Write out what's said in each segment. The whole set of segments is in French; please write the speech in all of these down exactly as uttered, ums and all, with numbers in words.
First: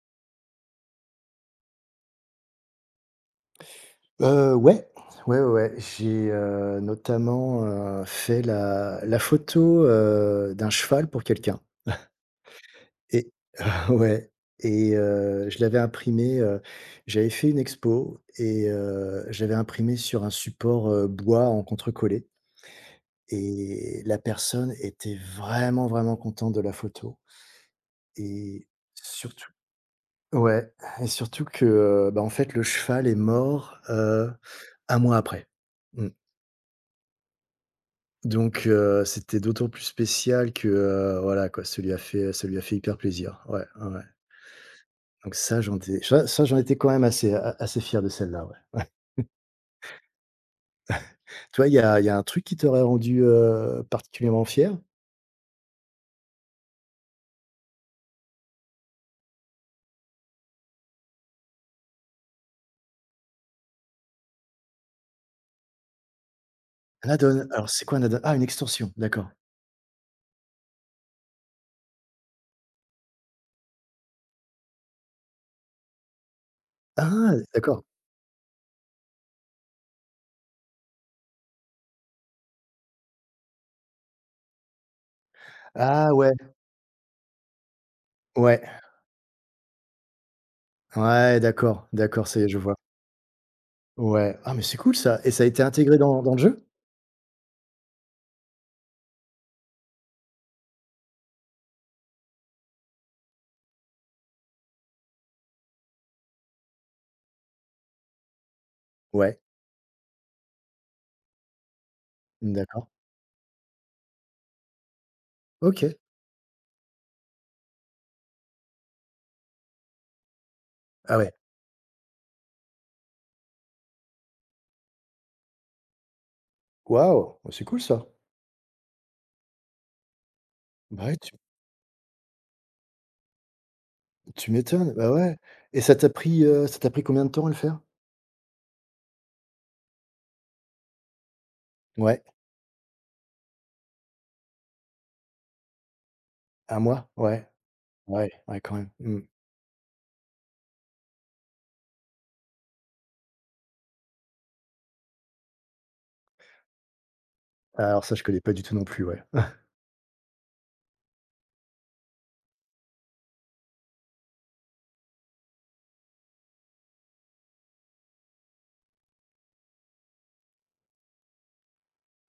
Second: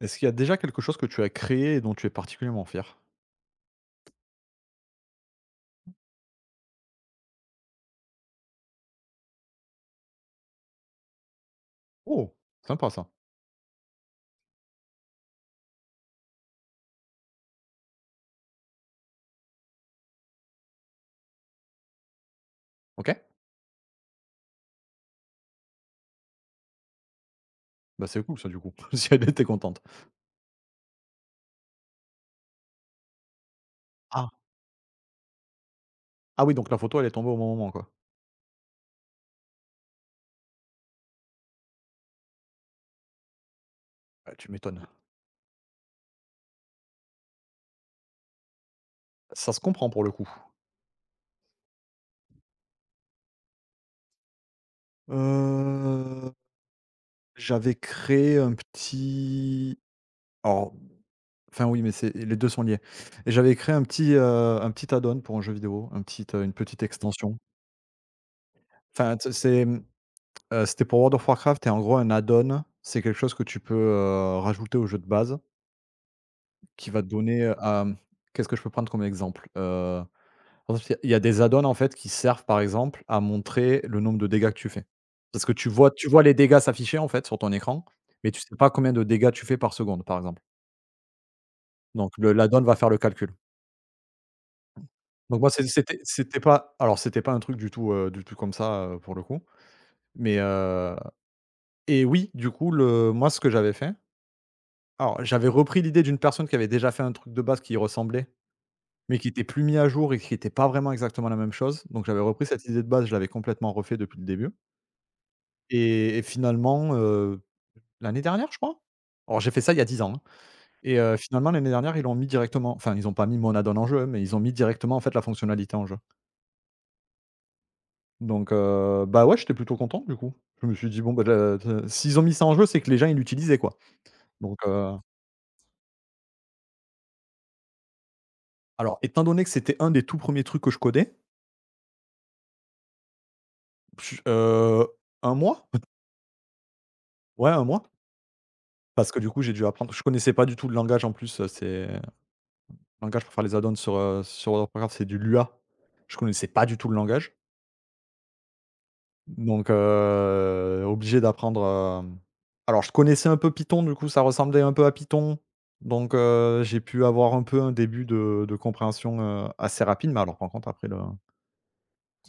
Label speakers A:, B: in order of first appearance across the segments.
A: Est-ce qu'il y a déjà quelque chose que tu as créé et dont tu es particulièrement fier?
B: Heu, ouais. Ouais, ouais, ouais. J'ai, heu, notamment, heu, fait la la photo, heu, d'un cheval pour quelqu'un
A: Oh! Sympa ça.
B: et ouais et heu, je l'avais imprimé, heu, j'avais fait une expo et heu, je l'avais imprimé sur un support, heu, bois en contrecollé,
A: OK.
B: et la personne était vraiment, vraiment contente de la photo.
A: Bah, c'est cool ça du
B: Et
A: coup, si elle était
B: surtout,
A: contente.
B: ouais, et surtout que, heu, bah, en fait, le cheval est mort,
A: Ah!
B: heu, un mois après. Mmh.
A: Ah oui, donc la photo elle est tombée au bon moment quoi.
B: Donc heu, c'était d'autant plus spécial que, heu, voilà quoi, ça lui a fait, ça lui a fait hyper plaisir. Ouais, ouais, ouais.
A: Ah, tu m'étonnes.
B: Donc ça j'en étais ça ça j'en étais quand même assez a assez fier de celle-là, ouais.
A: Ça se comprend pour le coup.
B: Toi, il y a il y a un truc qui t'aurait rendu, heu, particulièrement fier?
A: Heu, J'avais créé un petit alors, enfin oui, mais c'est les deux sont liés. Et j'avais créé un petit, heu, un petit add-on pour un jeu vidéo, un petit, heu, une petite
B: Un
A: extension.
B: add-on. Alors c'est quoi un add-on? Ah, une extension,
A: Enfin,
B: d'accord.
A: tu c'est, mmh, euh, c'était pour World of Warcraft et en gros un add-on, c'est quelque chose que tu peux, heu, rajouter au jeu de base qui va te
B: Ah,
A: donner, heu,
B: d'accord.
A: hem, qu'est-ce que je peux prendre comme exemple? Heu, par exemple, il y a des add-ons, en fait, qui servent, par exemple, à montrer le nombre de dégâts que tu fais. Parce que tu vois
B: Ah
A: tu vois
B: ouais,
A: les dégâts s'afficher, en fait, sur ton écran, mais tu sais
B: ouais,
A: pas combien de dégâts tu fais par seconde, par exemple.
B: ouais, d'accord,
A: Donc
B: d'accord,
A: le
B: ça y est, je
A: l'add-on
B: vois.
A: va faire le calcul.
B: Ouais. Ah, mais c'est cool ça, et
A: Donc
B: ça a
A: moi,
B: été
A: c'est
B: intégré
A: c'était
B: dans dans le
A: c'était
B: jeu?
A: pas alors c'était pas un truc du tout, heu, du tout comme ça, heu, pour le coup, mais heu et oui, du coup, le moi, ce que j'avais fait alors j'avais repris l'idée d'une personne qui avait déjà fait un truc de base qui y ressemblait. Mais qui
B: Ouais,
A: était plus mis à jour et qui était pas vraiment exactement la même chose. Donc j'avais repris cette idée
B: d'accord.
A: de base, je l'avais complètement refait depuis le début
B: OK.
A: et et finalement, heu, l'année dernière, je crois? Alors j'ai fait ça il y a dix ans, hein, et
B: Ah
A: heu,
B: ouais.
A: finalement l'année dernière, ils l'ont mis directement, enfin, ils n'ont pas mis mon add-on en jeu, hein, mais ils ont mis directement, en fait, la fonctionnalité en jeu.
B: Waouh! Bah, c'est cool ça.
A: Donc, heu, bah, ouais, j'étais plutôt content du coup. Je me suis dit:
B: Bah,
A: «Bon,
B: ouais.
A: bah, de de s'ils ont mis ça en jeu, c'est que les gens, ils l'utilisaient, quoi».
B: Tu
A: Donc heu,
B: m'étonnes, bah, ouais, et ça t'a pris, heu, ça t'a pris combien de temps à le faire?
A: alors étant donné que c'était un des tout premiers trucs que je codais,
B: Ouais,
A: ch heu, un mois?
B: un mois? Ouais,
A: Ouais, un mois.
B: ouais, ouais, quand même.
A: Parce que
B: Mmh.
A: du coup, j'ai dû apprendre, je connaissais pas du tout le langage en plus, heu, c'est le langage pour faire les add-ons sur, heu, sur World of Warcraft, c'est du Lua. Je connaissais pas du tout le langage,
B: Alors ça, je connais pas du tout non plus, ouais.
A: donc, heu, obligé d'apprendre, hem alors je connaissais un peu Python, du coup ça ressemblait un peu à Python, donc, heu, j'ai pu avoir un peu un début de de compréhension, heu, assez rapide, mais alors par contre après le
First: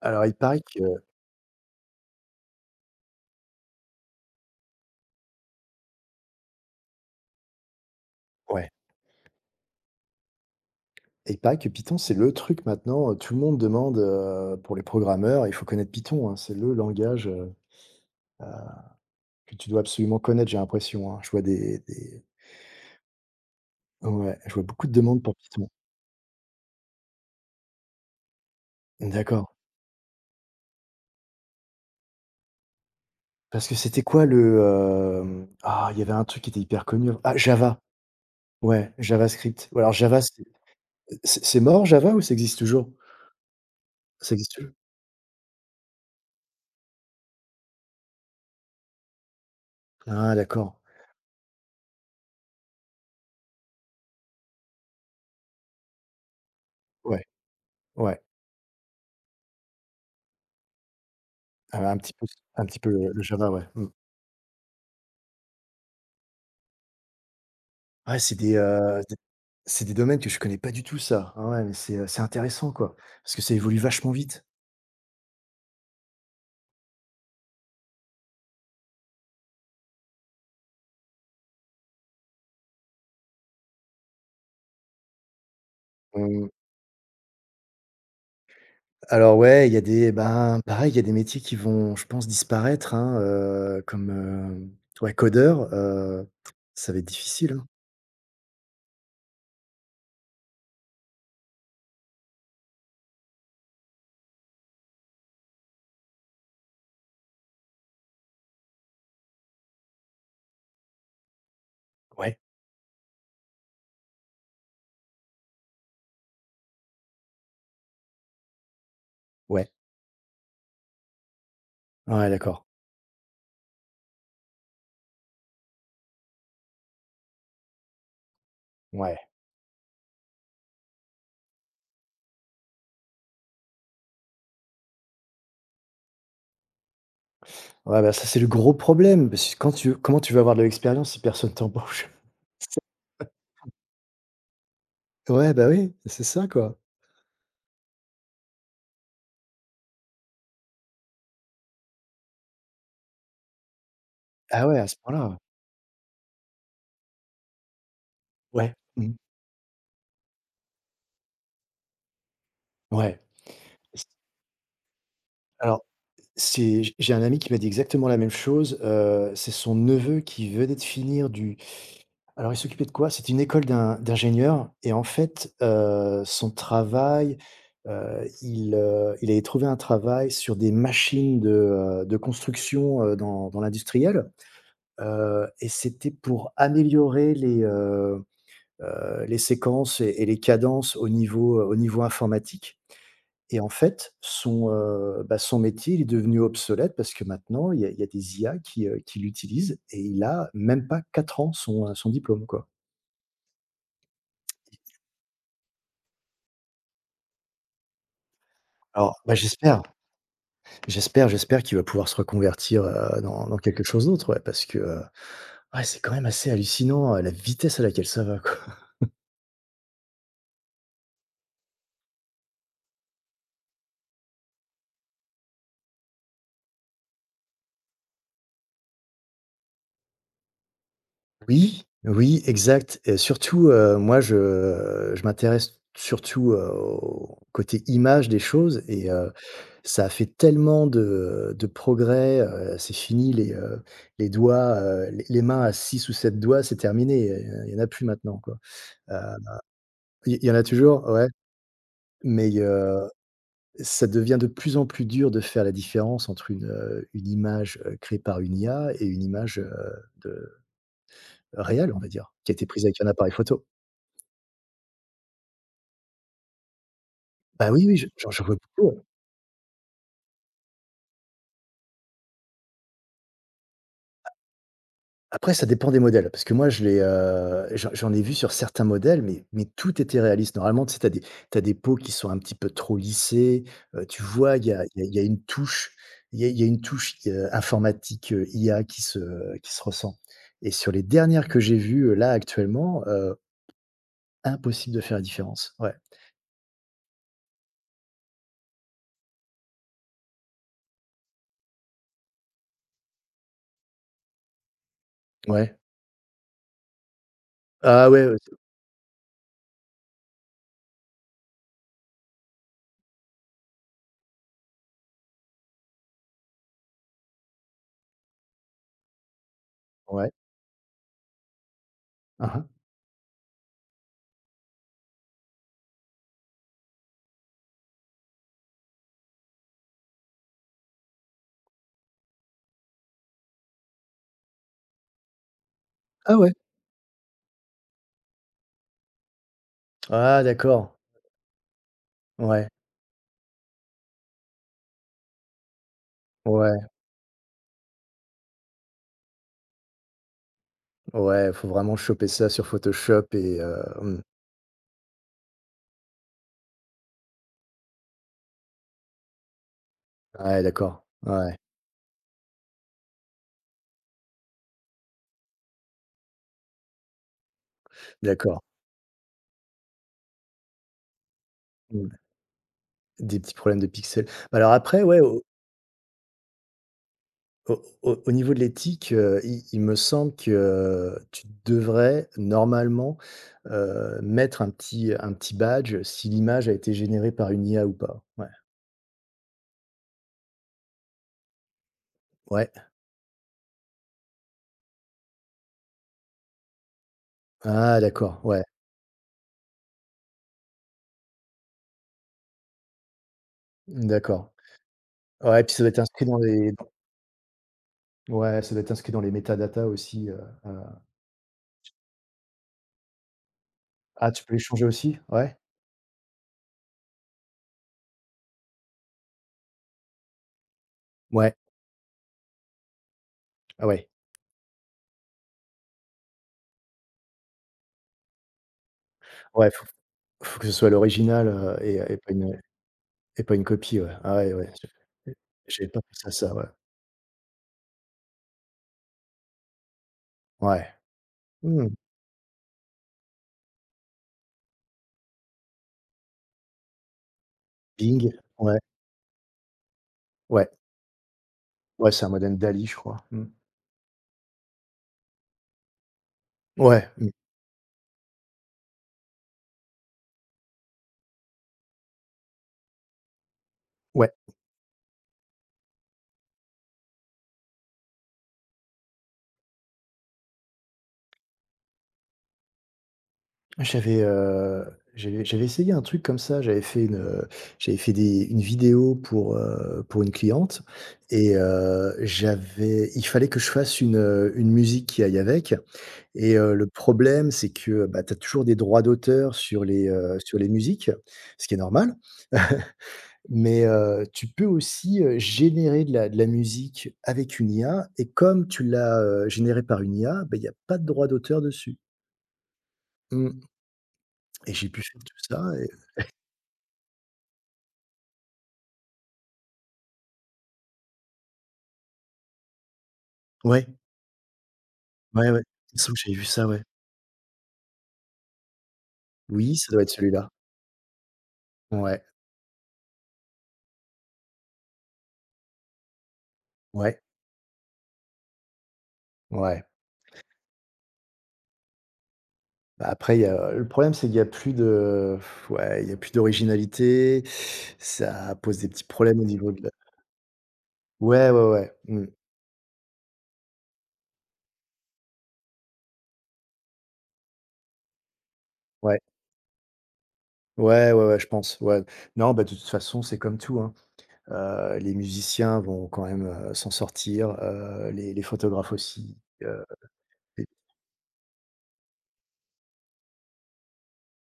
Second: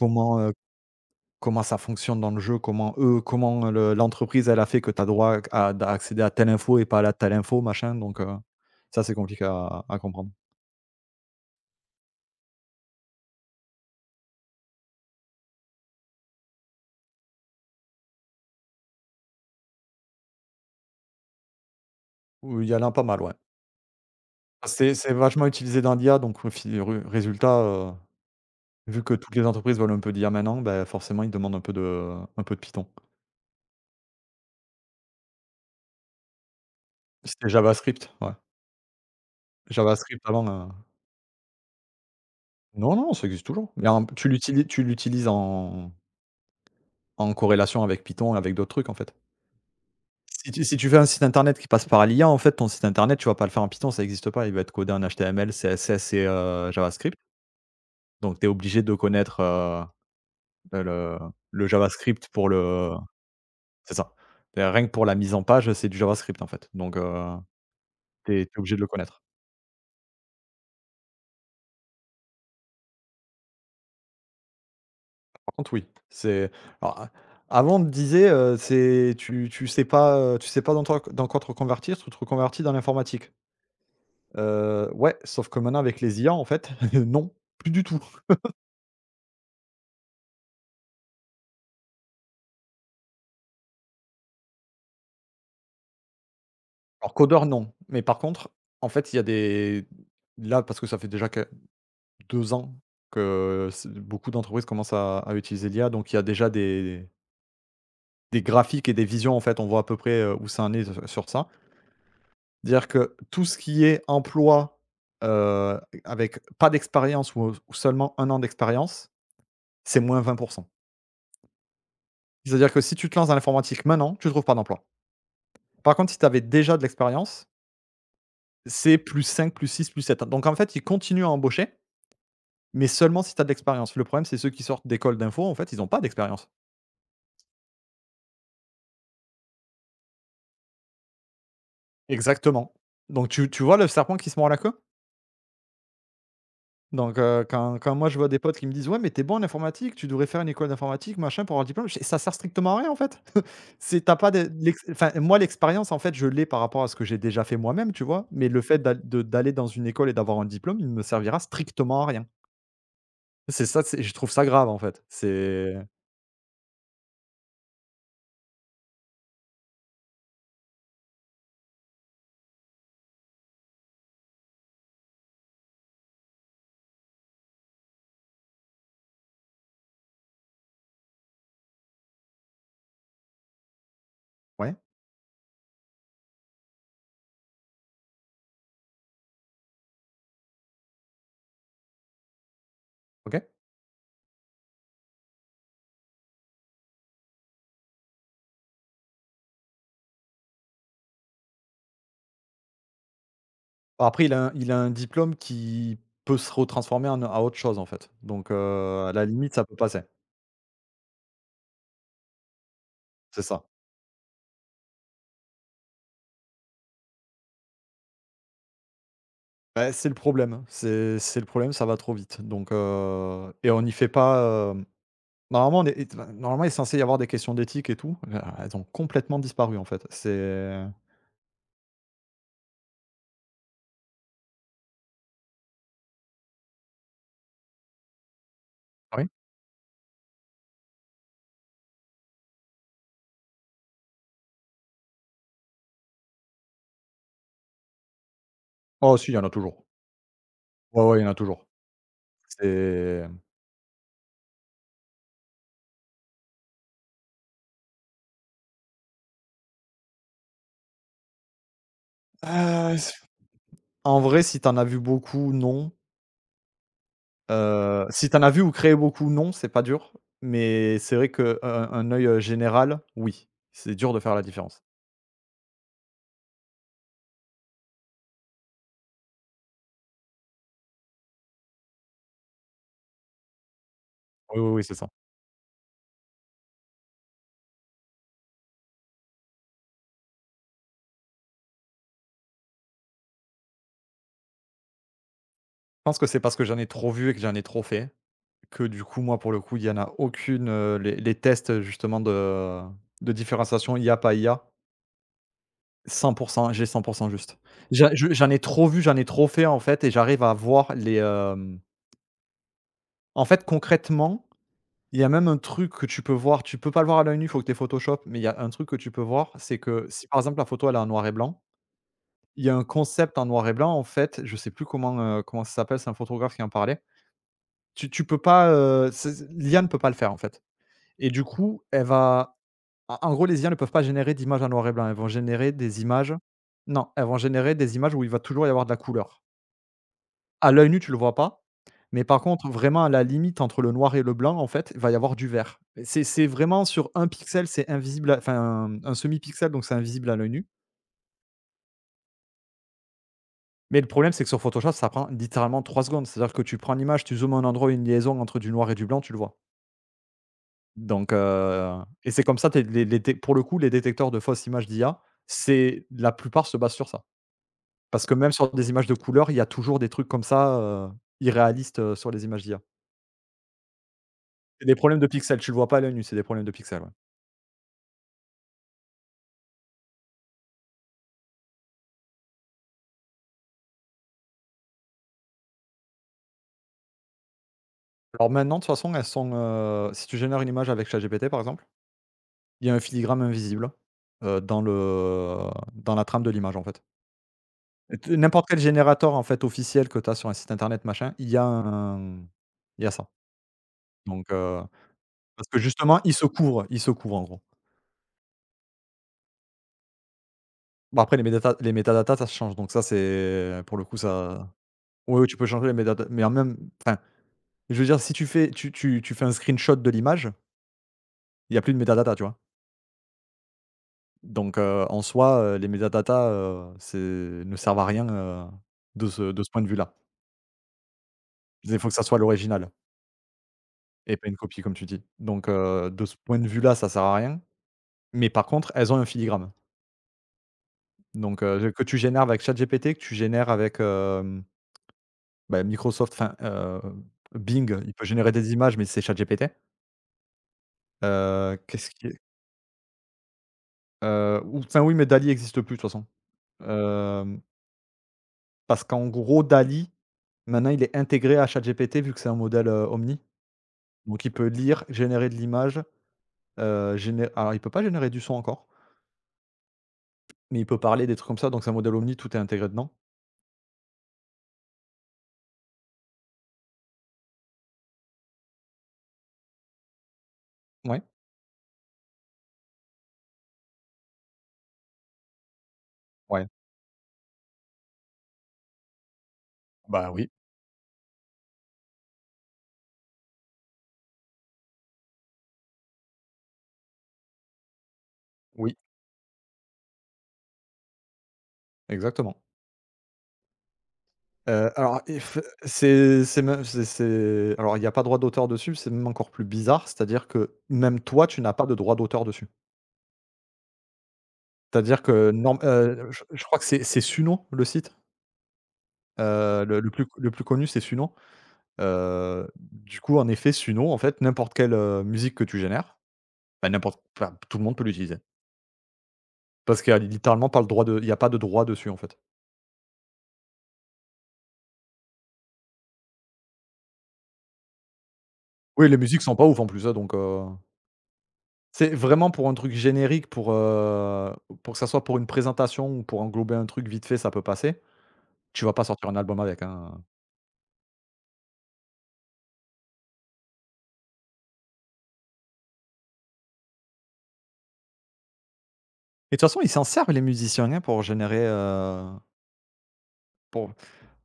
B: Alors il
A: heu,
B: paraît que
A: comment ça fonctionne dans le jeu, comment eux comment le l'entreprise elle a fait que tu as droit à à accéder à telle info et pas à la telle info machin, donc, heu,
B: Ouais,
A: ça c'est compliqué à à comprendre.
B: il paraît que Python, c'est le truc maintenant, heu, tout le monde demande, heu, pour les programmeurs, il faut connaître Python, hein. C'est le langage, heu, ah, que tu dois absolument connaître, j'ai l'impression, hein. Je vois des des
A: Ou il y en a pas mal, ouais.
B: Ouais, je vois beaucoup de
A: C'est c'est
B: demandes pour
A: vachement
B: Python.
A: utilisé dans l'I A, donc au fi ré résultat, heu, vu que toutes
B: D'accord.
A: les entreprises veulent un peu d'I A maintenant, bah, forcément, ils demandent un peu de un peu de Python.
B: Parce que c'était quoi le, hem, ah, il y avait un truc qui était hyper connu av ah,
A: C'était
B: Java!
A: JavaScript, ouais.
B: Ouais, JavaScript. Ou alors
A: JavaScript
B: Java, c'est
A: avant, heu
B: C'est c'est mort. Java ou ça existe toujours?
A: non, non, ça existe toujours, mais en tu
B: Ça existe
A: l'utili
B: toujours?
A: tu l'utilises en en corrélation avec Python et avec d'autres trucs, en fait.
B: Ah,
A: Si tu
B: d'accord.
A: si tu fais un site internet qui passe par l'I A, en fait, ton site internet, tu vas pas le faire en Python, ça n'existe pas. Il va être codé en H T M L, C S S et heu, JavaScript,
B: Ouais, ouais,
A: donc tu es obligé de connaître, heu, le le
B: ah, un petit peu
A: JavaScript pour
B: un petit peu
A: le.
B: le le Java, ouais, mmh.
A: C'est ça. Et rien que pour la mise en page, c'est du JavaScript, en fait, donc, heu,
B: Ouais, c'est
A: tu es
B: des,
A: obligé de le
B: heu, d
A: connaître.
B: c'est des domaines que je connais pas du tout ça. Ah ouais, mais c'est, heu, c'est intéressant quoi, parce que ça évolue vachement vite.
A: Par contre, oui, c'est alors, a avant, on me disait, heu, c'est tu tu sais pas, heu, tu sais pas dans toi dans quoi te reconvertir, tu te reconvertis dans l'informatique. Heu, ouais, sauf que maintenant avec les I A, en
B: Mmh,
A: fait, non, plus du tout.
B: alors ouais, il y a des eh ben, pareil, il y a des métiers qui vont, je pense, disparaître, hein, heu, comme, heu, ouais, codeur, heu, ça va être
A: Alors codeur,
B: difficile, hein.
A: non, mais par contre, en fait, il y a des là, parce que ça fait déjà que deux ans que c'est beaucoup d'entreprises commencent à à utiliser l'I A, donc il y a déjà des des graphiques et des visions, en fait, on voit à peu près, heu, où ça en est s sur ça.
B: Ouais,
A: Dire que tout ce qui est emploi, heu, avec pas d'expérience, ou, ou seulement un an d'expérience,
B: ouais,
A: c'est moins vingt pour cent.
B: ouais, d'accord.
A: C'est-à-dire que si tu te lances dans l'informatique maintenant, tu ne trouves pas d'emploi. Par contre, si tu avais déjà de l'expérience, c'est plus
B: Ouais,
A: plus cinq, plus six, plus sept. Donc en fait, ils continuent à embaucher, mais seulement si tu as de l'expérience. Le problème, c'est ceux qui sortent d'école d'info, en fait, ils n'ont pas d'expérience.
B: ouais, bah, ça c'est le gros problème parce que quand tu veux comment tu veux avoir de l'expérience si personne t'embauche?
A: Exactement.
B: C'est
A: Donc tu tu vois le serpent qui se mord la queue?
B: Ouais, bah, oui, c'est ça, quoi.
A: Donc, heu, quand quand moi je vois des potes qui me disent: «Ouais, mais t'es bon en informatique, tu devrais faire une école d'informatique, machin, pour avoir le diplôme». Je fais: «Ça sert strictement à rien, en fait». C'est t'as pas de
B: Ah ouais,
A: l'ex
B: à ce
A: Enfin,
B: point-là.
A: moi, l'expérience, en fait, je l'ai par rapport à ce que j'ai déjà fait moi-même, tu vois? Mais le
B: Ouais.
A: fait d'a
B: Mmh.
A: de d'aller dans une école et d'avoir un diplôme, il ne me servira strictement à rien.
B: Ouais.
A: C'est ça, c'est
B: C
A: je trouve ça grave, en fait. C'est
B: Alors, c'est j j'ai un ami qui m'a dit exactement la même chose, heu, c'est son neveu qui venait de finir du alors il s'occupait de quoi? C'était une école d'un d'ingénieur et en fait, heu, son travail, heu, il, heu, il avait trouvé un travail sur des machines de, heu, de construction, heu, dans dans l'industriel,
A: Ouais,
B: heu et c'était pour améliorer les, heu, les séquences et et les cadences au niveau, euh, au niveau informatique,
A: OK.
B: et en fait, son, heu, bah, son métier, il est devenu obsolète parce que maintenant, il y a il y a des I A qui, heu, qui l'utilisent, et il a même pas quatre ans son, heu, son diplôme, quoi.
A: Après, il a un il a un diplôme qui peut se retransformer en à autre chose, en fait. Donc, heu, à
B: Alors,
A: la
B: bah,
A: limite, ça peut
B: j'espère,
A: passer.
B: j'espère, j'espère qu'il va pouvoir se reconvertir, heu,
A: C'est
B: dans dans
A: ça.
B: quelque chose d'autre, ouais, parce que, heu, ouais, c'est quand même assez hallucinant, heu, la vitesse à laquelle ça va, quoi.
A: Bah, c'est le problème. C'est c'est le problème, ça va trop vite. Donc, heu et on n'y fait pas, hem, normalement, on est ét enfin, normalement, il est censé y avoir des questions d'éthique et tout. Là, elles ont complètement disparu, en fait. C'est
B: Oui, oui, exact, et surtout, heu, moi, je je m'intéresse surtout, heu, au côté image des choses, et
A: Ah oui?
B: heu, ça a fait tellement de de progrès, heu, c'est fini les, heu, les doigts, heu, les les mains à six ou sept doigts, c'est terminé, heu, il y en a plus maintenant, quoi. Heu,
A: Oh si, il y en a toujours.
B: il il y en a
A: Ouais,
B: toujours,
A: ouais, il y
B: ouais,
A: en a toujours.
B: mais heu,
A: C'est,
B: ça devient de plus en plus dur de faire la différence entre une, heu, une image, heu, créée par une I A et une image, heu, de réelle, on va dire, qui a été prise
A: heu,
B: avec un
A: s
B: appareil photo.
A: En vrai, si t'en as vu beaucoup, non.
B: Bah, oui, oui, je
A: Heu,
B: j'en
A: si t'en
B: j'en
A: as
B: vois
A: vu ou
B: beaucoup,
A: créé
B: heu.
A: beaucoup, non, c'est pas dur. Mais c'est vrai qu'un un un œil, heu, général, oui. C'est dur de faire la différence.
B: Après, ça dépend des modèles, parce que moi je l'ai, heu, j'en j'en ai vu sur certains modèles, mais mais tout était réaliste. Normalement, tu sais, tu as des tu as des peaux qui sont un petit peu trop lissées, heu, tu vois,
A: Oui,
B: il
A: oui,
B: y a
A: oui, c'est
B: il y a
A: ça.
B: il y a une touche il y a il y a une touche, heu, informatique, heu, I A qui se qui se ressent, et sur les dernières que j'ai vues, heu, là actuellement, heu, impossible de faire la différence. Ouais,
A: Je pense que c'est parce que j'en ai trop vu et que j'en ai trop fait. Que du coup, moi, pour le coup, il y en a aucune, heu, les les tests justement de de différenciation I a pas I A,
B: ouais.
A: cent pour cent, j'ai cent pour cent juste.
B: Ah
A: J'a
B: ouais,
A: je
B: heu,
A: j'en ai trop vu, j'en ai trop fait en fait et j'arrive à voir les, hem en fait, concrètement, il y a même un truc que tu peux voir, tu peux pas le voir à l'œil nu, il faut que tu aies Photoshop, mais il y a un truc que tu peux voir, c'est que si
B: ouais.
A: par exemple la photo elle est en noir et blanc,
B: Hein,
A: il
B: hein.
A: y a un concept en noir et blanc en fait, je sais plus comment, heu, comment ça s'appelle, c'est un photographe qui en parlait. Tu tu peux pas, heu, c'est l'I A ne peut pas le faire en fait et du coup, elle va. En en gros, les I A ne peuvent pas générer d'images en noir et blanc. Elles vont générer des images
B: Ah ouais?
A: Non, elles vont générer des images où il va toujours y avoir de la couleur.
B: Ah,
A: À l'œil
B: d'accord.
A: nu, tu le vois pas, mais par
B: Ouais,
A: contre, vraiment à la limite entre le noir et le blanc, en fait, il va y avoir du vert. C'est c'est vraiment
B: ouais.
A: sur un pixel, c'est invisible à enfin, un un semi-pixel, donc c'est invisible à l'œil nu.
B: Ouais, faut vraiment choper ça sur Photoshop, et heu,
A: Mais le
B: mmh.
A: problème, c'est que sur Photoshop, ça prend littéralement trois secondes. C'est-à-dire que tu prends l'image, tu zoomes un endroit, une liaison entre du noir et du blanc, tu le vois.
B: Ouais, d'accord.
A: Donc,
B: Ouais,
A: heu et c'est comme ça, tu les les dé pour le coup, les détecteurs de fausses images d'I A, c'est la plupart se basent sur ça. Parce que même
B: d'accord.
A: sur des images de couleurs, il y a toujours des trucs comme ça, heu, irréalistes,
B: Mmh.
A: heu, sur les images d'I A.
B: Des petits problèmes de pixels. Bah, alors
A: C'est des
B: après, ouais,
A: problèmes de
B: au
A: pixels, tu le vois pas à l'œil nu, c'est des problèmes de pixels, ouais.
B: au au au niveau de l'éthique, heu, il il me semble que euh, tu devrais normalement, heu, mettre un petit un petit badge si l'image a été générée par une I A ou pas. Ouais.
A: Alors maintenant, de toute façon, elles sont, heu, si tu génères une image avec ChatGPT, par exemple,
B: Ouais.
A: il y a un filigrane invisible, heu, dans le dans la trame de l'image, en fait.
B: Ah,
A: T
B: d'accord, ouais.
A: N'importe quel générateur, en fait, officiel que tu as sur un site internet, machin, il y a un il y a ça. Donc,
B: D'accord.
A: heu,
B: Ouais,
A: parce
B: puis
A: que
B: ça doit être
A: justement,
B: inscrit
A: ils
B: dans
A: se
B: les
A: couvrent ils se couvrent, en gros.
B: ouais, ça doit être inscrit dans les métadatas aussi, heu, heu
A: Bon après les médata les métadatas, ça se change, donc ça, c'est pour le coup,
B: ah, tu peux les
A: ça...
B: changer aussi?
A: Oui, oui,
B: Ouais?
A: tu peux changer les métadatas, mais en même enfin, je veux dire, si tu fais tu tu tu fais un screenshot de l'image,
B: Ouais.
A: il y a plus de métadatas, tu vois?
B: Ah ouais.
A: Donc heu, en soi, heu, les métadatas, heu, c'est ne servent à rien, heu, de ce de
B: Ouais,
A: ce point
B: faut
A: de vue-là.
B: faut que ce soit l'original, heu, et
A: Il faut que
B: et
A: ça
B: pas
A: soit
B: une
A: l'original
B: et pas une copie, ouais. Ah
A: et pas
B: ouais,
A: une
B: ouais,
A: copie, comme tu dis.
B: je
A: Donc
B: j'avais pas
A: heu, de
B: pensé à
A: ce
B: ça,
A: point
B: ouais.
A: de vue-là, ça sert à rien, mais par contre, elles ont un filigrane.
B: Ouais.
A: Donc
B: Mmh,
A: heu, que tu génères avec ChatGPT, que tu génères avec, hem, bah, Microsoft, enfin, heu, Bing, il peut
B: Bing,
A: générer des
B: ouais,
A: images, mais c'est ChatGPT.
B: ouais,
A: Heu,
B: ouais,
A: qu'est-ce
B: c'est
A: qui
B: un modem DALL-E, je crois. Mmh.
A: Heu, ou enfin, oui, mais Dali e existe plus de toute façon.
B: Ouais, mmh,
A: Hem, parce qu'en gros Dali maintenant il est intégré à ChatGPT vu que c'est un modèle, heu, omni.
B: ouais.
A: Donc il peut lire, générer de l'image, heu, géné alors il peut pas générer du son encore, mais il peut parler, des trucs comme ça, donc c'est un modèle omni, tout est intégré dedans.
B: J'avais, heu, j'avais J'avais essayé un truc comme ça, j'avais fait une, heu, j'avais fait des une vidéo pour, heu, pour une cliente,
A: Ouais,
B: et heu, j'avais il fallait que je fasse une, heu, une musique qui aille avec. Et
A: ouais.
B: heu, le problème, c'est que, bah, tu as toujours des droits d'auteur sur les,
A: Bah
B: heu,
A: oui,
B: sur les musiques, ce qui est normal. Mais heu, tu peux aussi, heu, générer de la de la musique avec une I A, et comme tu
A: oui,
B: l'as, heu, générée par une I A, bah, il y a pas de droit d'auteur dessus.
A: exactement.
B: Mmh, et j'ai
A: Heu,
B: pu faire
A: alors
B: tout
A: et f
B: ça, et
A: c'est c'est même c'est c'est alors il y a pas de droit d'auteur dessus, c'est même encore plus bizarre, c'est-à-dire que même toi, tu n'as pas de droit d'auteur dessus.
B: ouais,
A: C'est-à-dire
B: ouais,
A: que
B: ouais.
A: norm
B: Il me semble que
A: heu,
B: j'avais vu
A: je je
B: ça,
A: crois
B: ouais.
A: que c'est c'est Suno, le site?
B: Oui,
A: Heu,
B: ça
A: le
B: doit être
A: le plus
B: celui-là.
A: le plus connu, c'est Suno.
B: Ouais,
A: Heu, du coup, en effet, Suno, en fait, n'importe quelle, heu, musique que tu génères, bah,
B: ouais,
A: n'importe enfin, tout le monde peut l'utiliser.
B: ouais.
A: Parce qu'il y a littéralement pas le droit de il y a pas de droit dessus, en fait.
B: Bah, après, il y a le problème, c'est qu'il y a plus de ouais, il y a plus d'originalité. Ça pose des petits
A: Oui, les
B: problèmes
A: musiques
B: au
A: sont pas
B: niveau
A: ouf
B: de
A: en
B: la.
A: plus, hein, donc heu,
B: Ouais, ouais, ouais.
A: c'est
B: Mmh.
A: vraiment pour un truc générique, pour, heu, pour que ça soit pour une présentation ou pour englober un truc vite fait, ça peut passer. Tu vas pas
B: Ouais.
A: sortir un album avec, hein.
B: Ouais, ouais, ouais, je pense, ouais. Non, bah, de toute façon, c'est comme tout, hein. Heu, les musiciens vont quand même, heu, s'en sortir, heu, les les photographes aussi,
A: Et de toute façon,
B: heu,
A: ils s'en servent les
B: et
A: musiciens, hein, pour générer, heu, pour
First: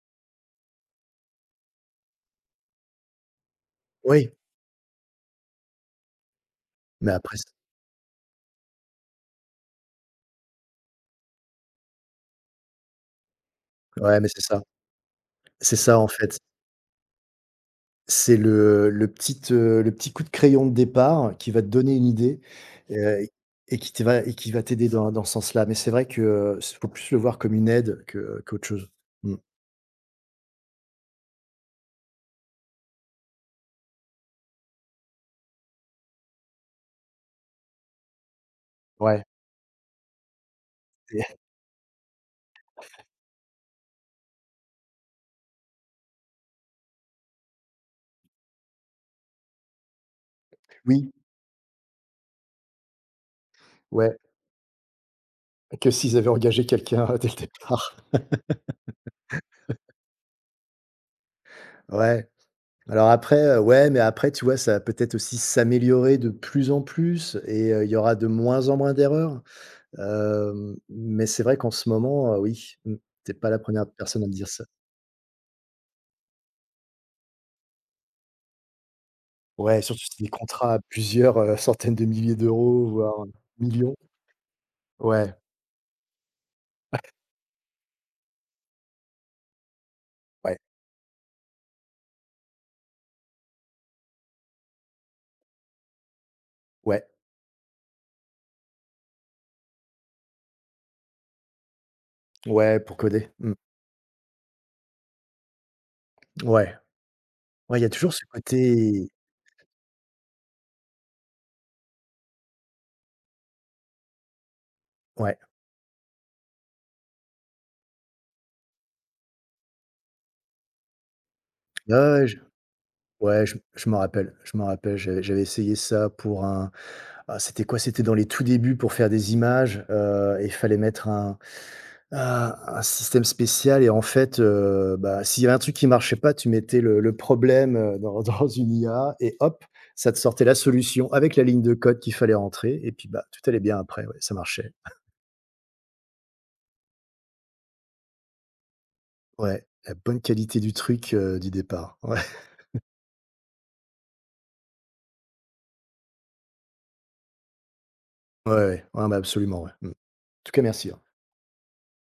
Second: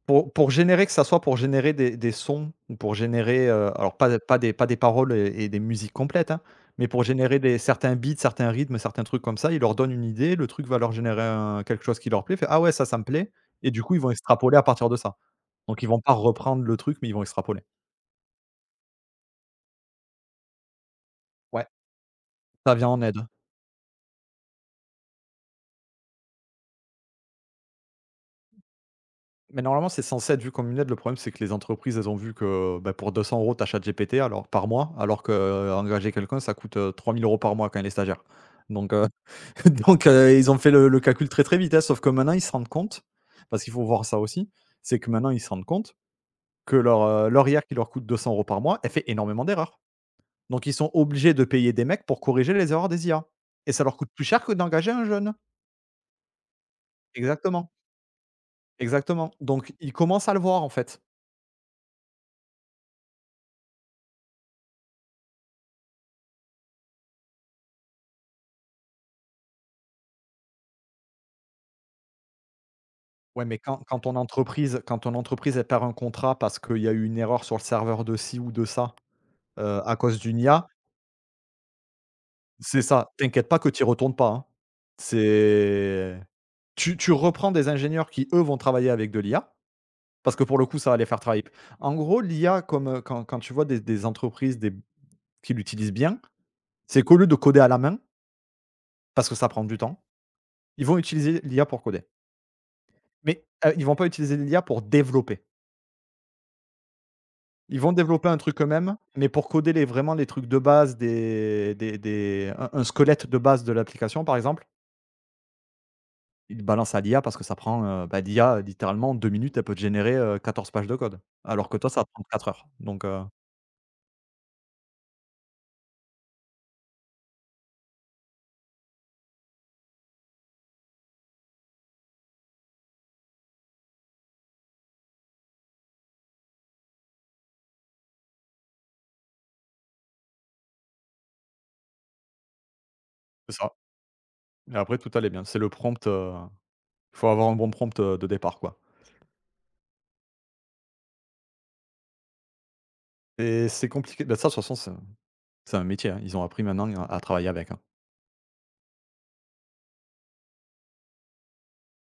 A: Pour pour générer, que ça soit pour générer des des sons ou pour générer, heu, alors pas
B: oui,
A: pas des pas des paroles et et des musiques complètes, hein, mais pour
B: mais après
A: générer
B: c
A: des certains beats, certains rythmes, certains trucs comme ça, il leur donne une idée, le truc va leur générer un quelque chose qui leur plaît, fait: «Ah ouais, ça, ça me plaît» et du coup, ils vont
B: ouais, mais c'est
A: extrapoler
B: ça.
A: à partir de ça.
B: C'est
A: Donc ils
B: ça,
A: vont
B: en
A: pas
B: fait.
A: reprendre le truc, mais ils vont extrapoler.
B: C'est le le petit, heu, le petit coup de crayon de départ qui va te
A: Ouais,
B: donner une idée,
A: ça vient en aide.
B: heu, et qui te va et qui va t'aider dans dans ce sens-là. Mais c'est vrai que, heu, faut plus le voir comme une aide que qu'autre chose. Mmh.
A: Mais normalement, c'est censé être vu comme une aide. Le problème, c'est que les entreprises, elles ont vu que, bah, pour deux cents euros € tu as ChatGPT alors par mois, alors que euh, engager quelqu'un, ça coûte, euh, trois mille euros par mois quand il est stagiaire. Donc heu
B: Ouais,
A: Donc, heu, ils ont fait le le calcul très, très vite, hein, sauf que maintenant ils se rendent compte, parce qu'il faut voir ça aussi, c'est que maintenant ils se rendent compte que leur, heu, leur I A qui leur coûte deux cents euros par mois, elle fait énormément d'erreurs. Donc ils sont
B: oui,
A: obligés de payer des mecs pour corriger les erreurs des I A et ça leur coûte
B: ouais,
A: plus cher que d'engager un jeune.
B: que s'ils avaient engagé quelqu'un euh, dès le
A: Exactement,
B: départ.
A: exactement. Donc ils commencent à le voir, en fait.
B: Ouais. Alors après, heu, ouais, mais après, tu vois, ça va peut-être aussi s'améliorer de plus en plus, et heu, il y aura de moins en moins d'erreurs. Hem, mais c'est vrai qu'en ce moment, heu, oui, mmh, tu
A: Ouais,
B: pas la
A: mais quand
B: première
A: quand ton
B: personne à me dire ça.
A: entreprise quand ton entreprise, elle perd un contrat parce qu'il y a eu une erreur sur le serveur de ci ou de ça, heu,
B: Ouais,
A: à
B: surtout
A: cause
B: si des
A: d'une I A,
B: contrats à plusieurs, heu, centaines de milliers
A: c'est
B: d'euros,
A: ça,
B: voire,
A: t'inquiète pas que tu y
B: millions.
A: retournes pas, hein.
B: Ouais,
A: C'est Tu tu reprends des ingénieurs qui, eux, vont travailler avec de l'I A, parce que
B: ouais,
A: pour le coup, ça va les faire travailler. En gros, l'I A, comme, heu, quand quand tu vois des des entreprises des qui l'utilisent bien, c'est
B: ouais,
A: qu'au lieu de coder à la main, parce que ça prend du temps, ils vont utiliser l'I A pour coder.
B: ouais, pour coder.
A: Mais,
B: Mmh.
A: heu, ils vont pas utiliser l'I A pour développer.
B: Ouais. Ouais,
A: Ils
B: il y a
A: vont
B: toujours ce
A: développer un truc eux-mêmes,
B: côté,
A: mais pour coder les vraiment les trucs de base des des des un un squelette de base de l'application, par exemple,
B: ouais.
A: ils le balancent à l'I A parce que ça prend, heu, bah, l'I A, littéralement, en deux minutes, elle peut te générer, heu, quatorze pages de code, alors que toi,
B: Ouais,
A: ça prend
B: ouais, je
A: quatre heures, donc heu
B: ouais, je je m'en rappelle, je m'en rappelle. J'avais j'avais essayé ça pour un. Ah, c'était quoi? C'était dans les tout débuts pour faire des images. Euh, et il fallait mettre un un un système spécial, et en fait, heu, bah, s'il y avait un truc qui marchait pas, tu mettais le le problème, heu, dans dans une I A, et hop, ça te sortait la solution avec la ligne de code qu'il fallait rentrer, et puis, bah, tout
A: C'est
B: allait
A: ça
B: bien après, ouais, ça marchait.
A: et après tout allait bien. C'est le prompt, heu, il faut avoir un bon prompt, heu, de départ, quoi,
B: Ouais, la bonne qualité du truc, heu, du départ. Ouais,
A: et c'est compliqué. Bah, ça, de toute façon, c'est un c'est un métier, hein. Ils ont appris maintenant à à travailler avec, hein.
B: ouais, ouais. Ouais, bah, absolument, ouais. Mmh. En tout cas, merci, hein.